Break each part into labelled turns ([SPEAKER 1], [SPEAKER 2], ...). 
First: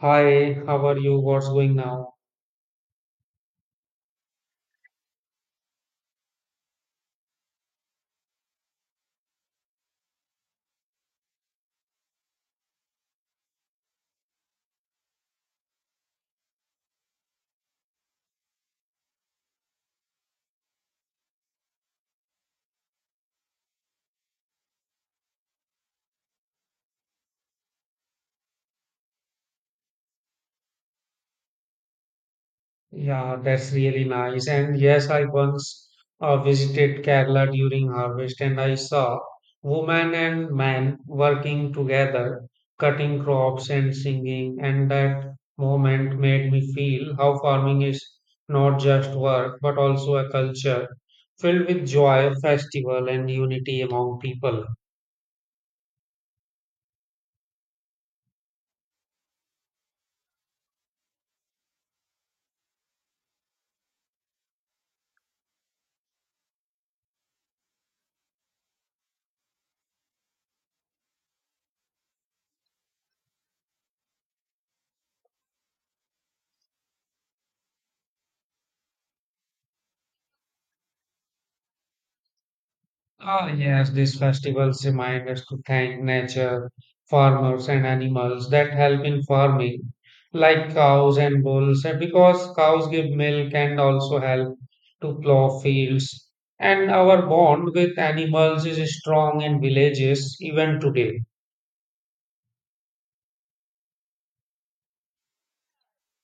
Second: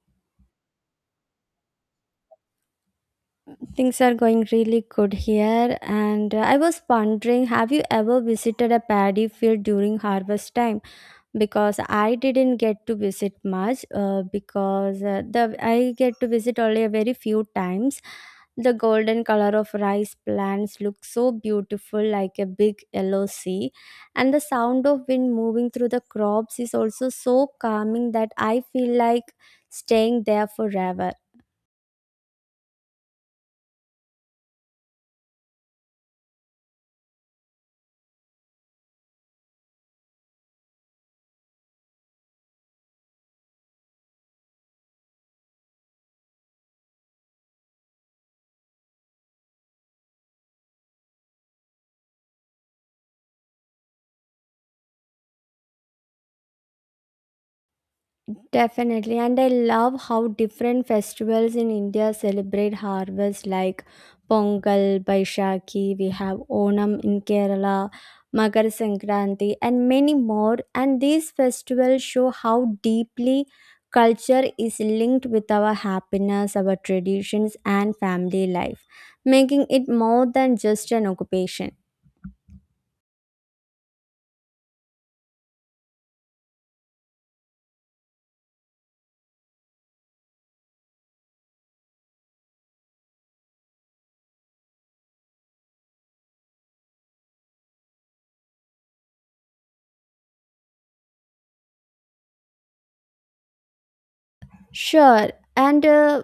[SPEAKER 1] Hi, how are you? What's going now?
[SPEAKER 2] Things are going really good here, and I was wondering, have you ever visited a paddy field during harvest time? Because I didn't get to visit much, because the I get to visit only a very few times. The golden color of rice plants looks so beautiful, like a big yellow sea, and the sound of wind moving through the crops is also so calming that I feel like staying there forever.
[SPEAKER 1] Yeah, that's really nice. And yes, I once visited Kerala during harvest and I saw women and men working together, cutting crops and singing. And that moment made me feel how farming is not just work, but also a culture filled with joy, festival, and unity among people.
[SPEAKER 2] Definitely, and I love how different festivals in India celebrate harvest like Pongal, Baishakhi, we have Onam in Kerala, Makar Sankranti, and many more. And these festivals show how deeply culture is linked with our happiness, our traditions, and family life, making it more than just an occupation.
[SPEAKER 1] Ah, yes, these festivals remind us to thank nature, farmers, and animals that help in farming, like cows and bulls, and because cows give milk and also help to plow fields. And our bond with animals is strong in villages even today.
[SPEAKER 2] Sure, and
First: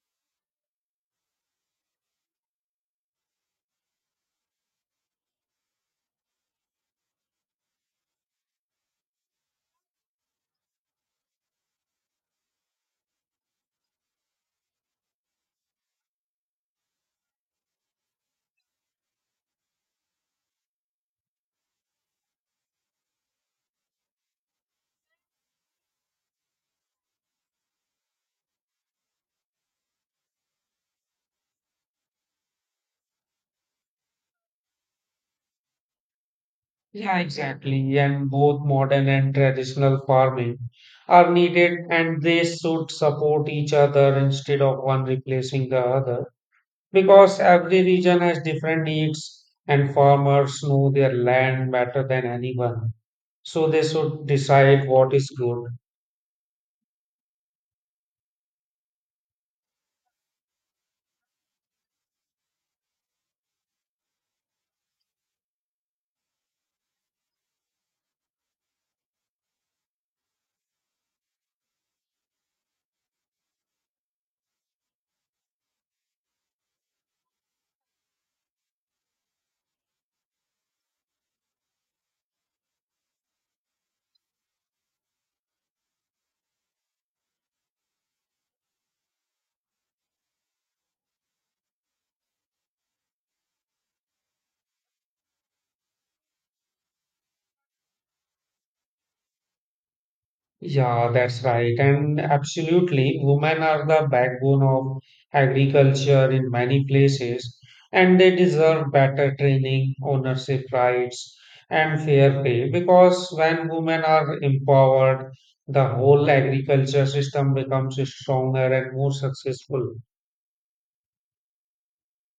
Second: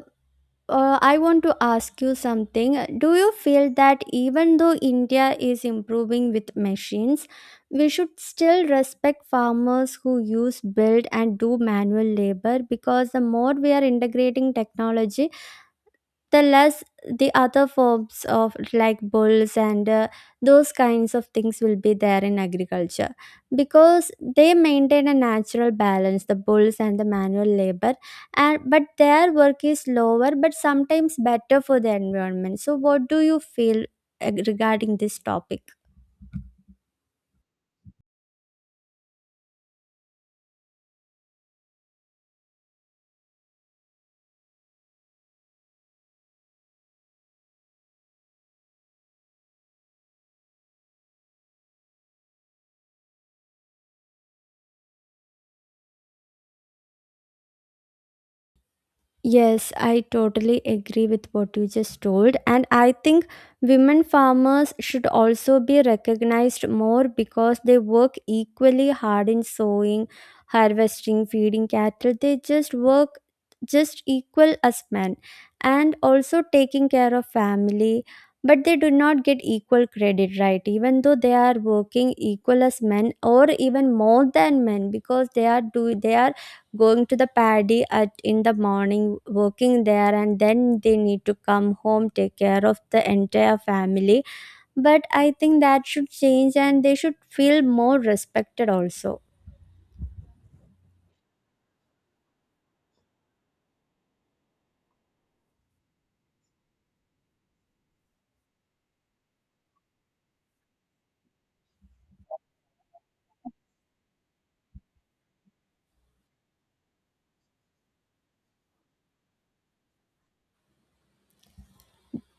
[SPEAKER 2] I want to ask you something. Do you feel that even though India is improving with machines, we should still respect farmers who use, build, and do manual labor? Because the more we are integrating technology, the less the other forms of like bulls and those kinds of things will be there in agriculture, because they maintain a natural balance, the bulls and the manual labor. And but their work is lower but sometimes better for the environment. So what do you feel regarding this topic?
[SPEAKER 1] Yeah, exactly. And both modern and traditional farming are needed, and they should support each other instead of one replacing the other. Because every region has different needs and farmers know their land better than anyone. So they should decide what is good.
[SPEAKER 2] Yes, I totally agree with what you just told. And I think women farmers should also be recognized more because they work equally hard in sowing, harvesting, feeding cattle. They just work just equal as men, and also taking care of family. But they do not get equal credit, right? Even though they are working equal as men or even more than men, because they are do they are going to the paddy at in the morning, working there, and then they need to come home, take care of the entire family. But I think that should change and they should feel more respected also.
[SPEAKER 1] Yeah, that's right. And absolutely, women are the backbone of agriculture in many places, and they deserve better training, ownership rights, and fair pay because when women are empowered, the whole agriculture system becomes stronger and more successful.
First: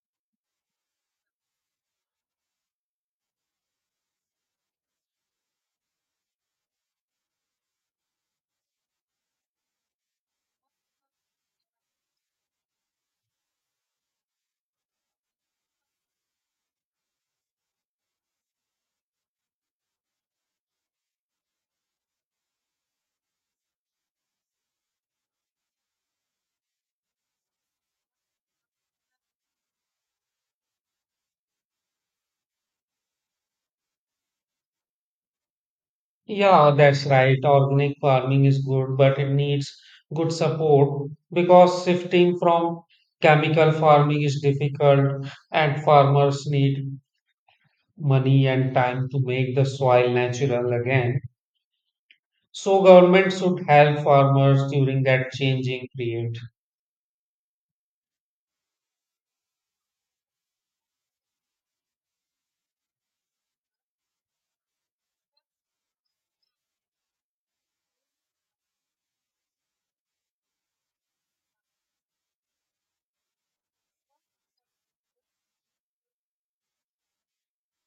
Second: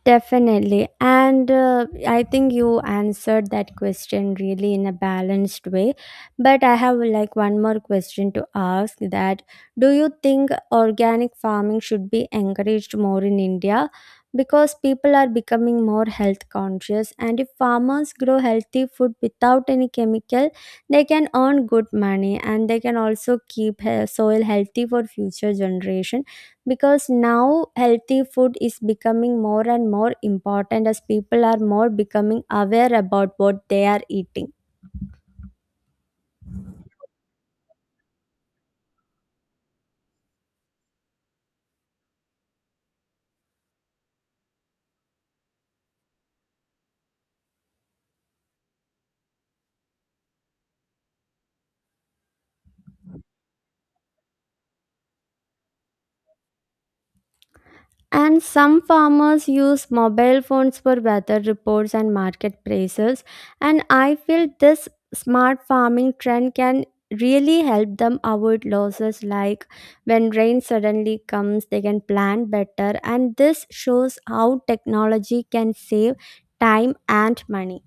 [SPEAKER 2] Definitely. And I think you answered that question really in a balanced way. But I have like one more question to ask, that do you think organic farming should be encouraged more in India? Because people are becoming more health conscious, and if farmers grow healthy food without any chemical, they can earn good money and they can also keep soil healthy for future generation, because now healthy food is becoming more and more important as people are more becoming aware about what they are eating.
[SPEAKER 1] Yeah, that's right. Organic farming is good, but it needs good support because shifting from chemical farming is difficult, and farmers need money and time to make the soil natural again. So government should help farmers during that changing period.
[SPEAKER 2] And some farmers use mobile phones for weather reports and market prices, and I feel this smart farming trend can really help them avoid losses, like when rain suddenly comes they can plan better, and this shows how technology can save time and money.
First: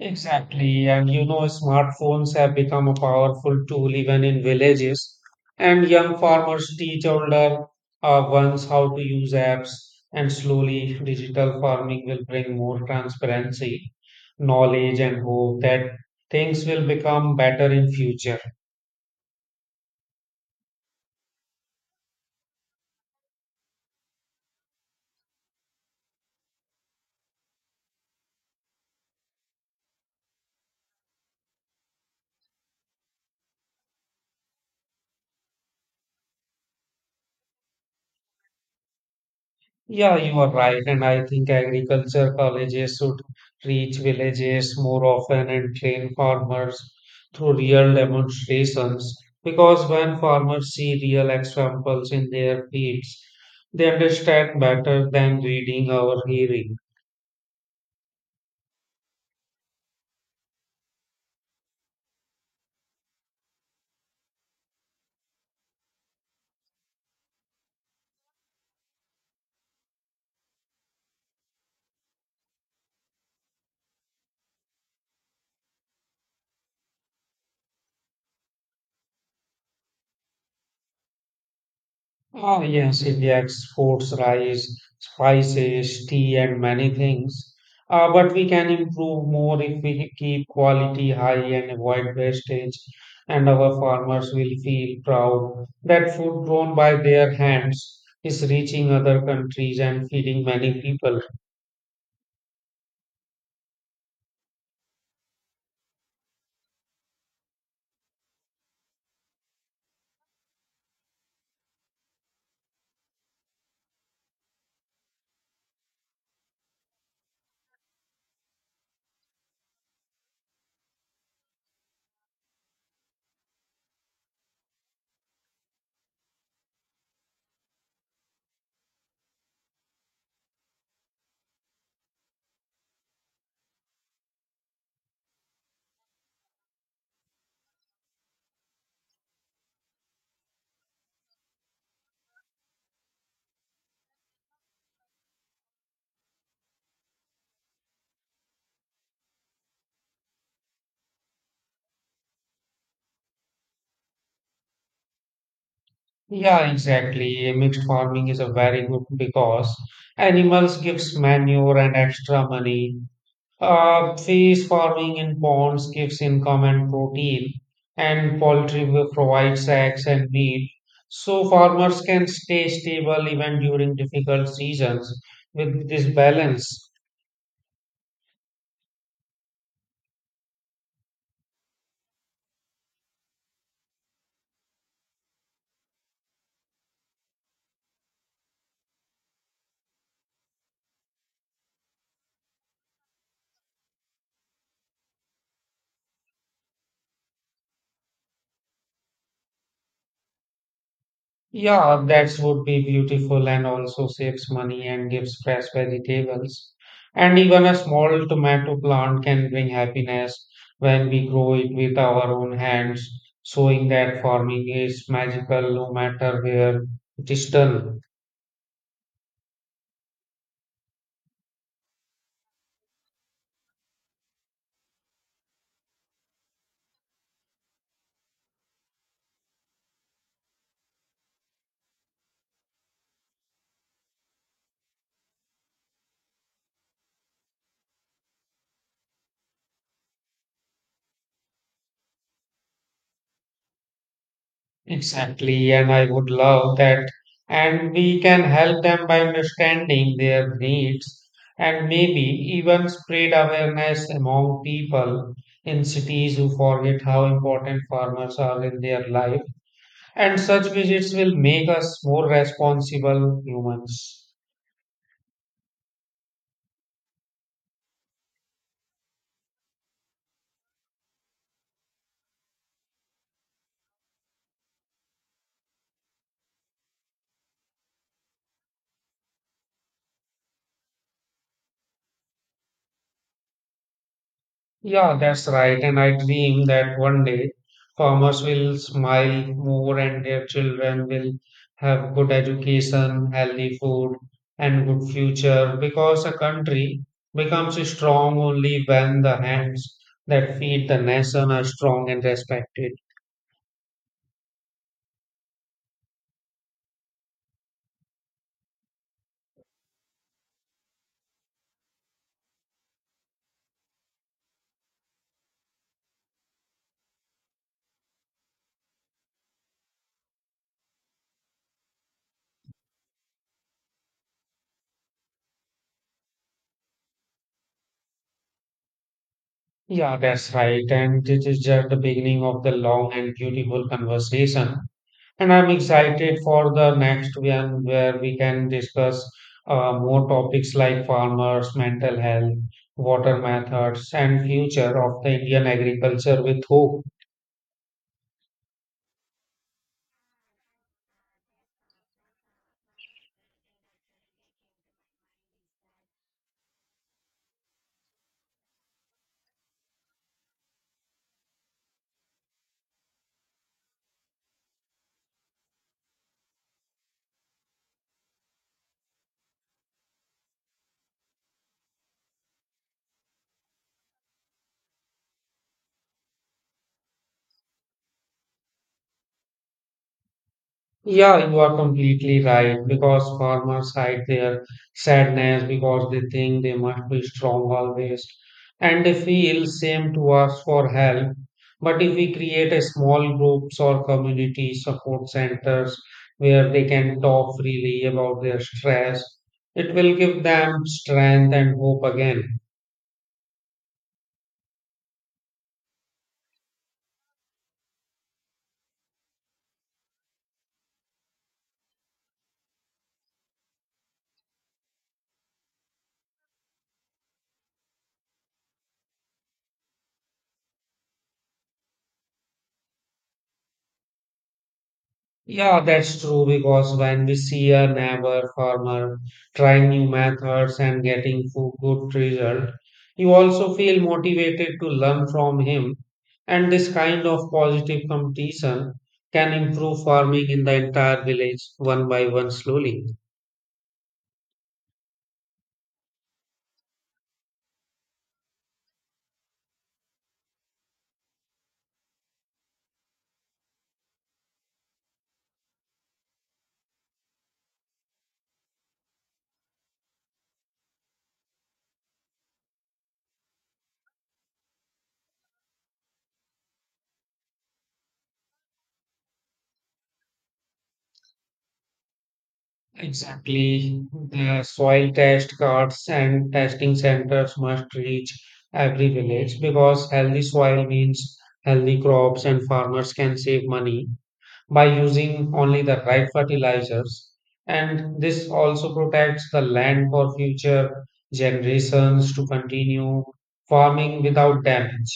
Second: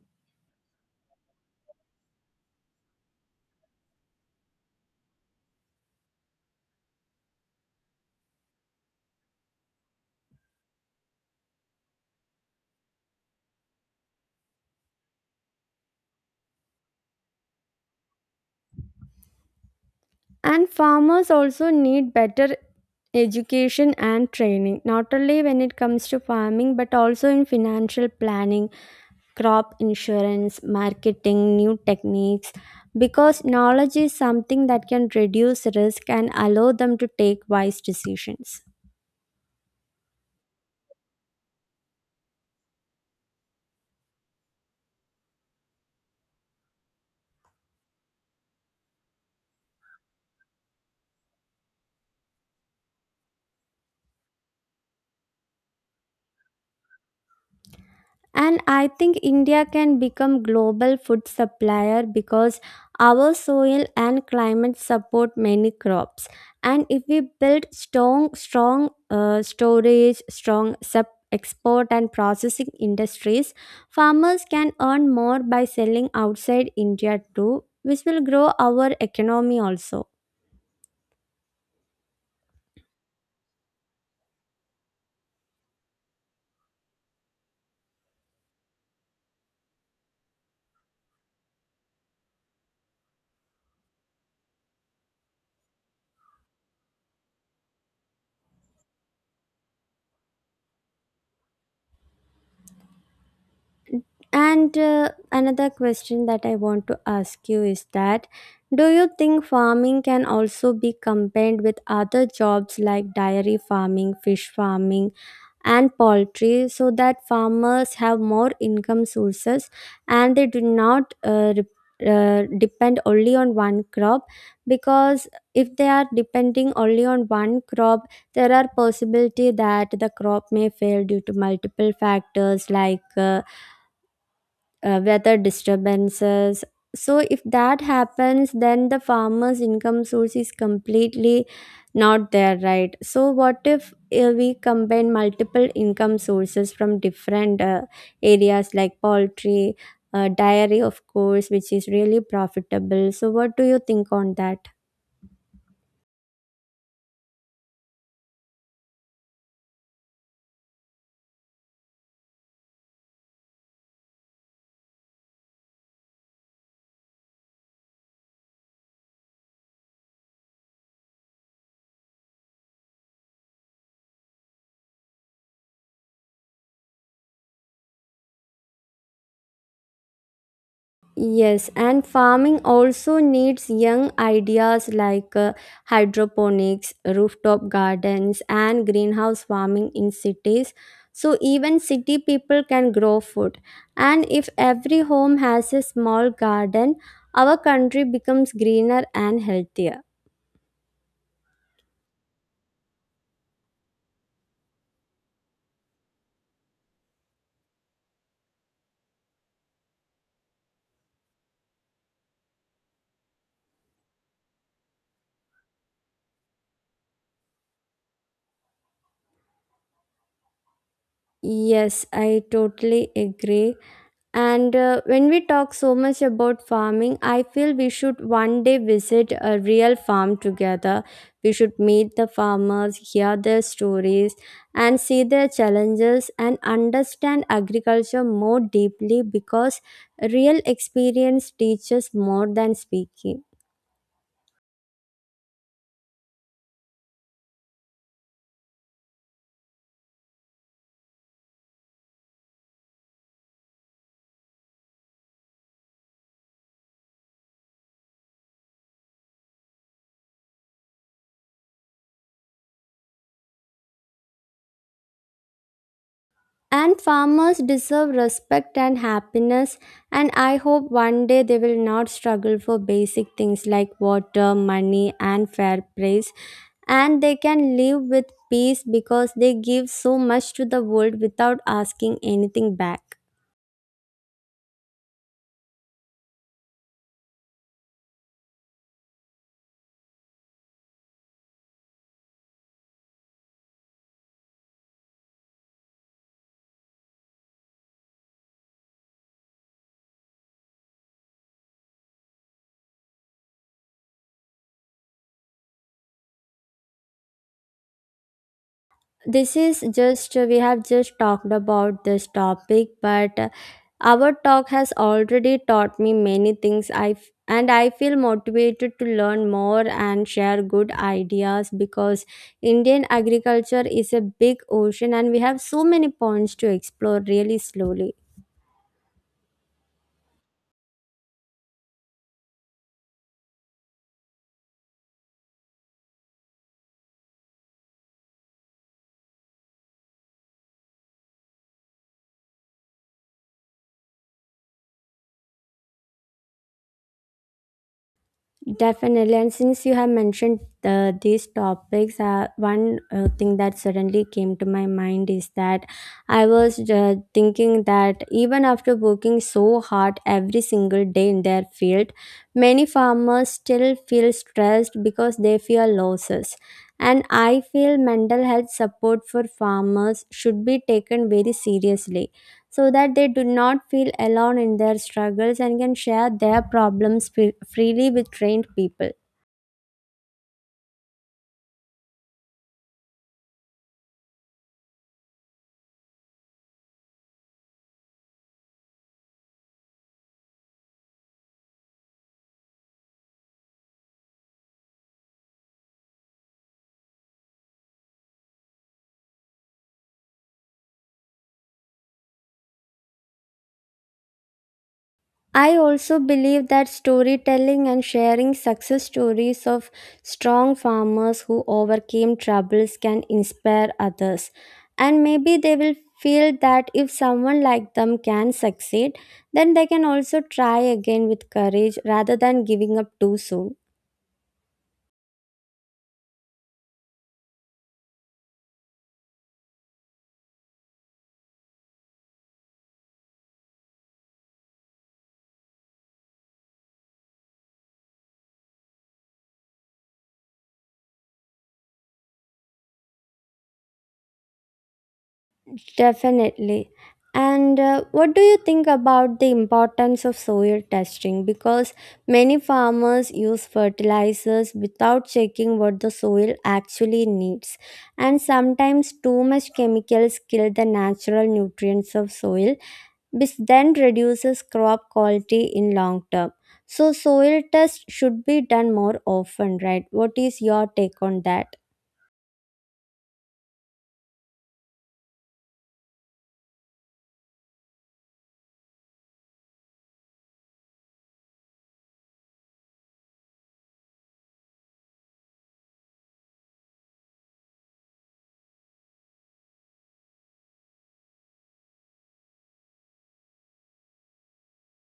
[SPEAKER 1] Exactly, and you know, smartphones have become a powerful tool even in villages. And young farmers teach older ones how to use apps, and slowly, digital farming will bring more transparency, knowledge, and hope that things will become better in future.
[SPEAKER 2] And farmers also need better education and training, not only when it comes to farming, but also in financial planning, crop insurance, marketing, new techniques. Because knowledge is something that can reduce risk and allow them to take wise decisions.
[SPEAKER 1] Yeah, you are right. And I think agriculture colleges should reach villages more often and train farmers through real demonstrations. Because when farmers see real examples in their fields, they understand better than reading or hearing.
[SPEAKER 2] And I think India can become global food supplier because our soil and climate support many crops. And if we build strong, storage, strong sub export and processing industries, farmers can earn more by selling outside India too, which will grow our economy also.
[SPEAKER 1] Ah, yes, India exports rice, spices, tea, and many things. But we can improve more if we keep quality high and avoid wastage, and our farmers will feel proud that food grown by their hands is reaching other countries and feeding many people.
[SPEAKER 2] And another question that I want to ask you is that, do you think farming can also be combined with other jobs like dairy farming, fish farming, and poultry, so that farmers have more income sources and they do not depend only on one crop? Because if they are depending only on one crop, there are possibility that the crop may fail due to multiple factors like weather disturbances. So if that happens, then the farmer's income source is completely not there, right? So what if we combine multiple income sources from different areas like poultry, dairy, of course, which is really profitable. So what do you think on that?
[SPEAKER 1] Yeah, exactly. Mixed farming is a very good because animals gives manure and extra money. Fish farming in ponds gives income and protein, and poultry will provide eggs and meat. So farmers can stay stable even during difficult seasons with this balance.
[SPEAKER 2] Yes, and farming also needs young ideas like hydroponics, rooftop gardens, and greenhouse farming in cities. So even city people can grow food. And if every home has a small garden, our country becomes greener and healthier.
[SPEAKER 1] Yeah, that would be beautiful and also saves money and gives fresh vegetables. And even a small tomato plant can bring happiness when we grow it with our own hands, showing that farming is magical no matter where it is done.
[SPEAKER 2] Yes, I totally agree. And when we talk so much about farming, I feel we should one day visit a real farm together. We should meet the farmers, hear their stories, and see their challenges, and understand agriculture more deeply, because real experience teaches more than speaking.
[SPEAKER 1] Exactly, and I would love that. And we can help them by understanding their needs and maybe even spread awareness among people in cities who forget how important farmers are in their life. And such visits will make us more responsible humans.
[SPEAKER 2] And farmers deserve respect and happiness, and I hope one day they will not struggle for basic things like water, money, and fair price, and they can live with peace, because they give so much to the world without asking anything back.
[SPEAKER 1] Yeah, that's right. And I dream that one day farmers will smile more and their children will have good education, healthy food, and good future because a country becomes strong only when the hands that feed the nation are strong and respected.
[SPEAKER 2] This is just we have just talked about this topic, but our talk has already taught me many things, and I feel motivated to learn more and share good ideas, because Indian agriculture is a big ocean and we have so many points to explore, really slowly.
[SPEAKER 1] Yeah, that's right. And this is just the beginning of the long and beautiful conversation. And I'm excited for the next one where we can discuss more topics like farmers, mental health, water methods, and future of the Indian agriculture with hope.
[SPEAKER 2] Definitely. And since you have mentioned these topics, one thing that suddenly came to my mind is that I was thinking that even after working so hard every single day in their field, many farmers still feel stressed because they fear losses. And I feel mental health support for farmers should be taken very seriously so that they do not feel alone in their struggles and can share their problems freely with trained people.
[SPEAKER 1] Yeah, you are completely right because farmers hide their sadness because they think they must be strong always and they feel shame to ask for help. But if we create a small groups or community support centers where they can talk freely about their stress, it will give them strength and hope again.
[SPEAKER 2] I also believe that storytelling and sharing success stories of strong farmers who overcame troubles can inspire others. And maybe they will feel that if someone like them can succeed, then they can also try again with courage rather than giving up too soon.
[SPEAKER 1] Yeah, that's true because when we see a neighbor farmer trying new methods and getting good result, you also feel motivated to learn from him. And this kind of positive competition can improve farming in the entire village one by one slowly.
[SPEAKER 2] Definitely. And what do you think about the importance of soil testing? Because many farmers use fertilizers without checking what the soil actually needs. And sometimes too much chemicals kill the natural nutrients of soil, which then reduces crop quality in long term. So soil tests should be done more often, right? What is your take on that?
[SPEAKER 1] Exactly. The soil test cards and testing centers must reach every village because healthy soil means healthy crops and farmers can save money by using only the right fertilizers. And this also protects the land for future generations to continue farming without damage.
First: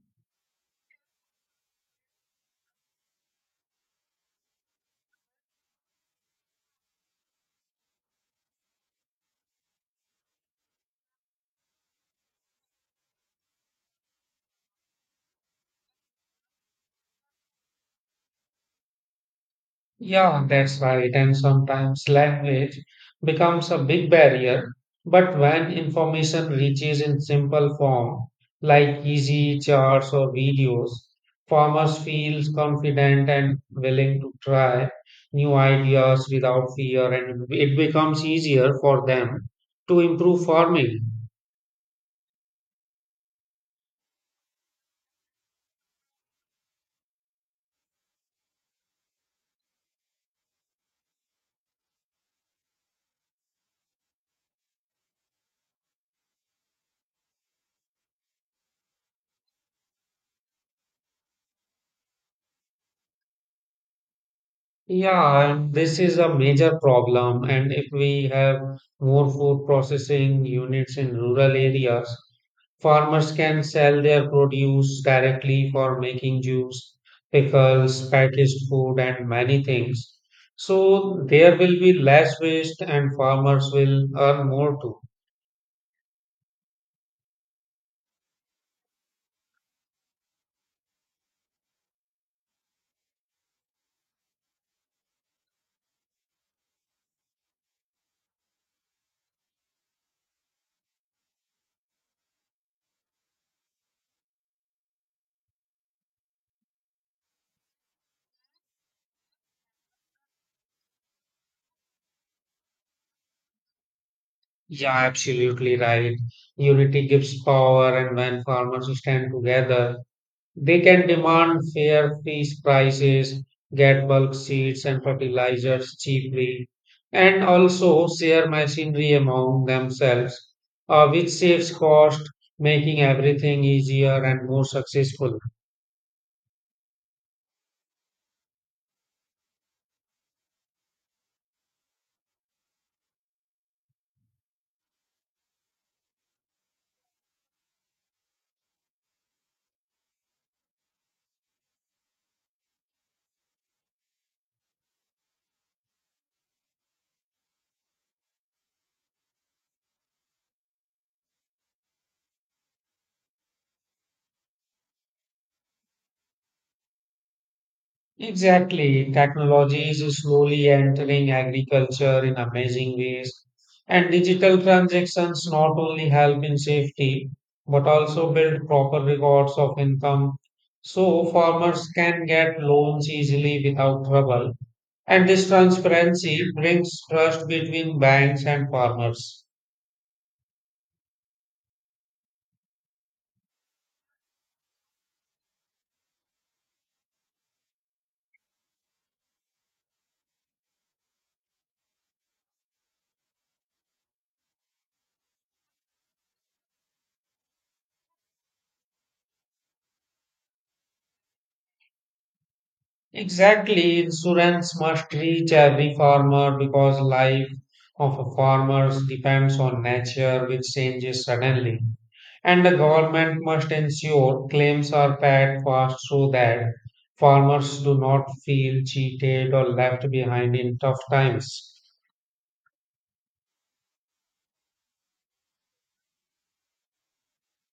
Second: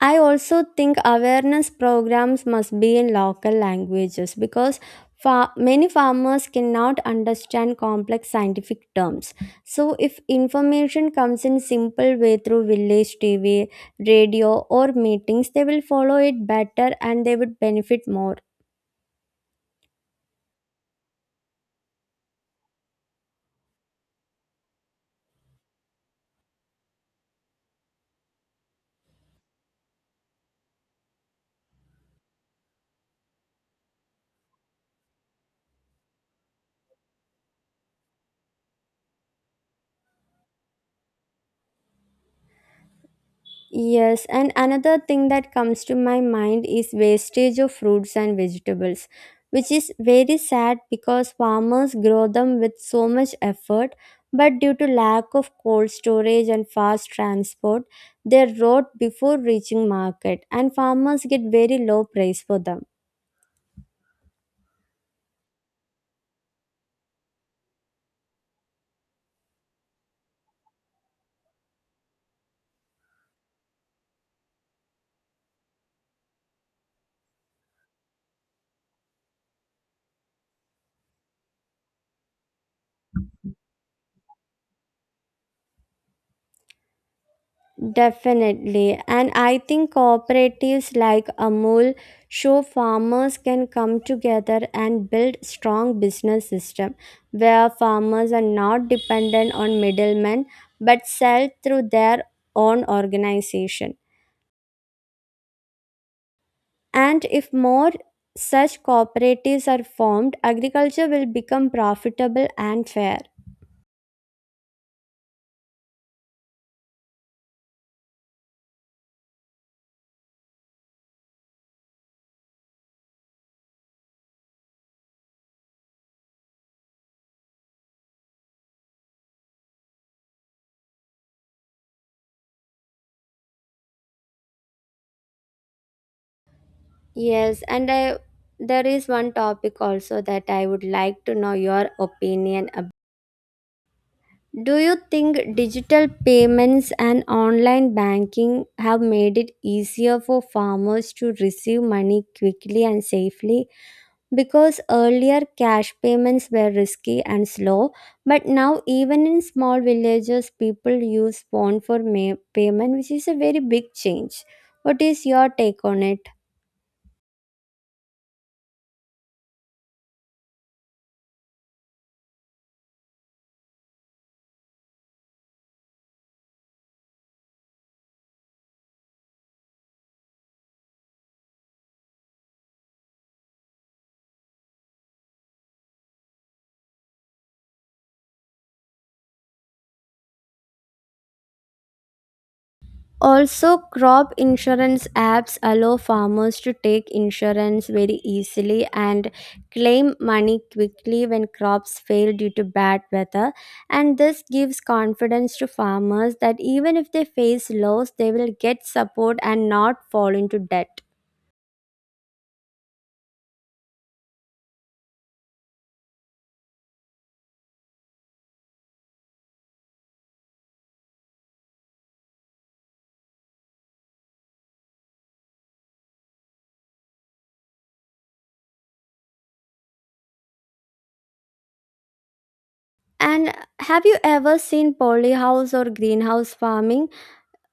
[SPEAKER 2] I also think awareness programs must be in local languages, because many farmers cannot understand complex scientific terms. So if information comes in simple way through village TV, radio, or meetings, they will follow it better and they would benefit more.
[SPEAKER 1] Yeah, that's right. And sometimes language becomes a big barrier. But when information reaches in simple form, like easy charts or videos, farmers feel confident and willing to try new ideas without fear, and it becomes easier for them to improve farming.
[SPEAKER 2] Yes, and another thing that comes to my mind is wastage of fruits and vegetables, which is very sad because farmers grow them with so much effort, but due to lack of cold storage and fast transport, they rot before reaching market, and farmers get very low price for them.
[SPEAKER 1] Yeah, and this is a major problem. And if we have more food processing units in rural areas, farmers can sell their produce directly for making juice, pickles, packaged food, and many things. So there will be less waste and farmers will earn more too.
[SPEAKER 2] Definitely. And I think cooperatives like Amul show farmers can come together and build strong business system where farmers are not dependent on middlemen but sell through their own organization. And if more such cooperatives are formed, agriculture will become profitable and fair.
[SPEAKER 1] Yeah, absolutely right. Unity gives power, and when farmers stand together, they can demand fair fees prices, get bulk seeds and fertilizers cheaply, and also share machinery among themselves, which saves cost, making everything easier and more successful.
[SPEAKER 2] Yes, and I there is one topic also that I would like to know your opinion about. Do you think digital payments and online banking have made it easier for farmers to receive money quickly and safely? Because earlier cash payments were risky and slow, but now even in small villages, people use phone for payment, which is a very big change. What is your take on it?
[SPEAKER 1] Exactly. Technology is slowly entering agriculture in amazing ways. And digital transactions not only help in safety, but also build proper records of income. So farmers can get loans easily without trouble. And this transparency brings trust between banks and farmers.
[SPEAKER 2] Also, crop insurance apps allow farmers to take insurance very easily and claim money quickly when crops fail due to bad weather. And this gives confidence to farmers that even if they face loss, they will get support and not fall into debt.
[SPEAKER 1] Exactly, insurance must reach every farmer because life of a farmer depends on nature which changes suddenly. And the government must ensure claims are paid fast so that farmers do not feel cheated or left behind in tough times.
[SPEAKER 2] And have you ever seen polyhouse or greenhouse farming?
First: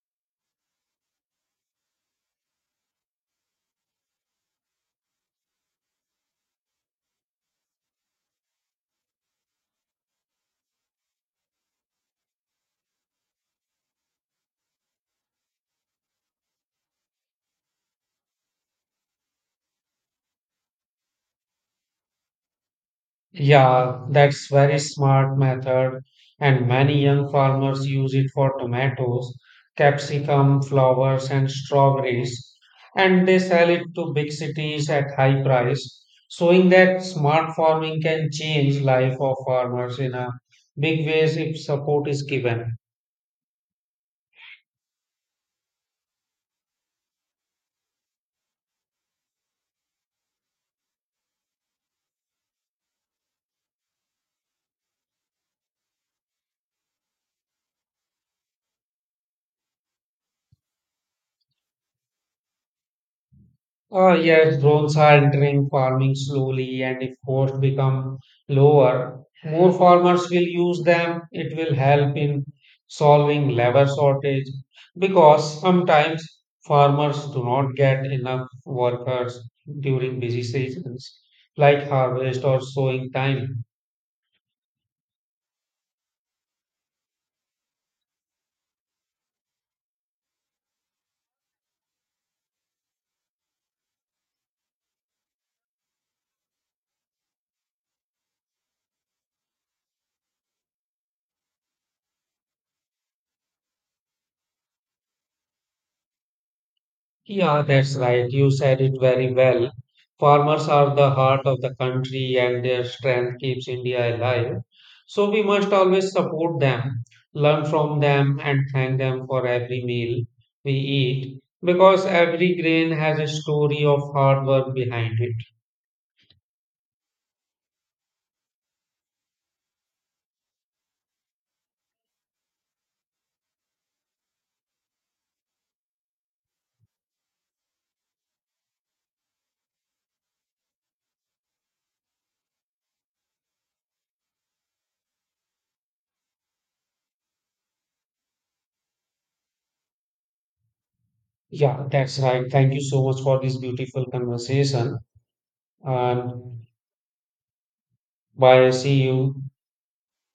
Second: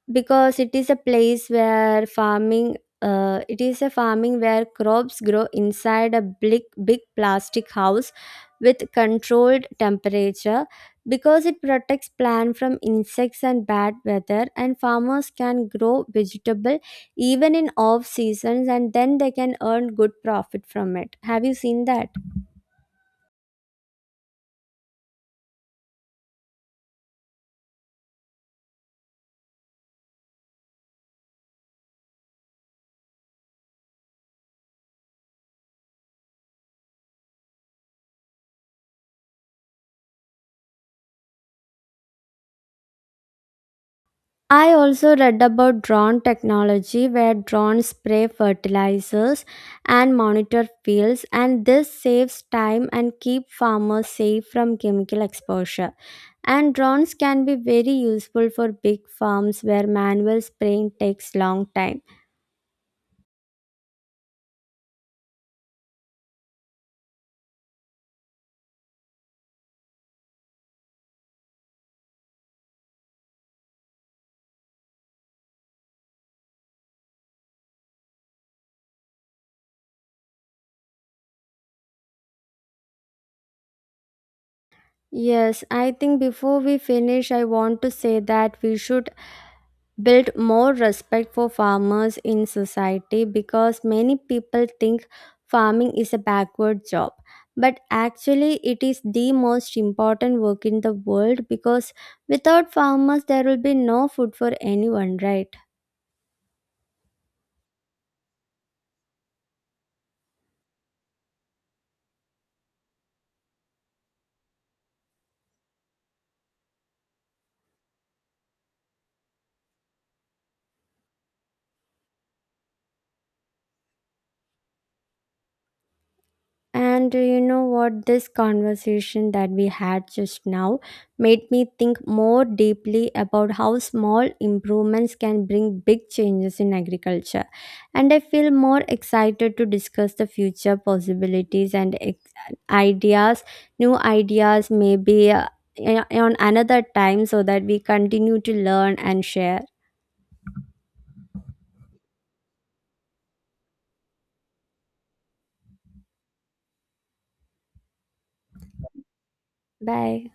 [SPEAKER 2] Because it is a place where farming it is a farming where crops grow inside a big, big plastic house with controlled temperature, because it protects plant from insects and bad weather, and farmers can grow vegetable even in off seasons, and then they can earn good profit from it. Have you seen that?
[SPEAKER 1] Yeah, that's very smart method and many young farmers use it for tomatoes, capsicum, flowers and strawberries and they sell it to big cities at high price, showing that smart farming can change life of farmers in a big ways if support is given.
[SPEAKER 2] I also read about drone technology where drones spray fertilizers and monitor fields, and this saves time and keep farmers safe from chemical exposure. And drones can be very useful for big farms where manual spraying takes long time.
[SPEAKER 1] Yes, drones are entering farming slowly, and if costs become lower, more farmers will use them. It will help in solving labor shortage because sometimes farmers do not get enough workers during busy seasons like harvest or sowing time.
[SPEAKER 2] Yes, I think before we finish, I want to say that we should build more respect for farmers in society, because many people think farming is a backward job. But actually, it is the most important work in the world, because without farmers, there will be no food for anyone, right?
[SPEAKER 1] Yeah, that's right. You said it very well. Farmers are the heart of the country and their strength keeps India alive. So we must always support them, learn from them, and thank them for every meal we eat because every grain has a story of hard work behind it.
[SPEAKER 2] And you know what? This conversation that we had just now made me think more deeply about how small improvements can bring big changes in agriculture. And I feel more excited to discuss the future possibilities and ideas, new ideas, maybe on another time, so that we continue to learn and share.
[SPEAKER 1] Yeah, that's right. Thank you so much for this beautiful conversation. And bye. See you.
[SPEAKER 2] Bye.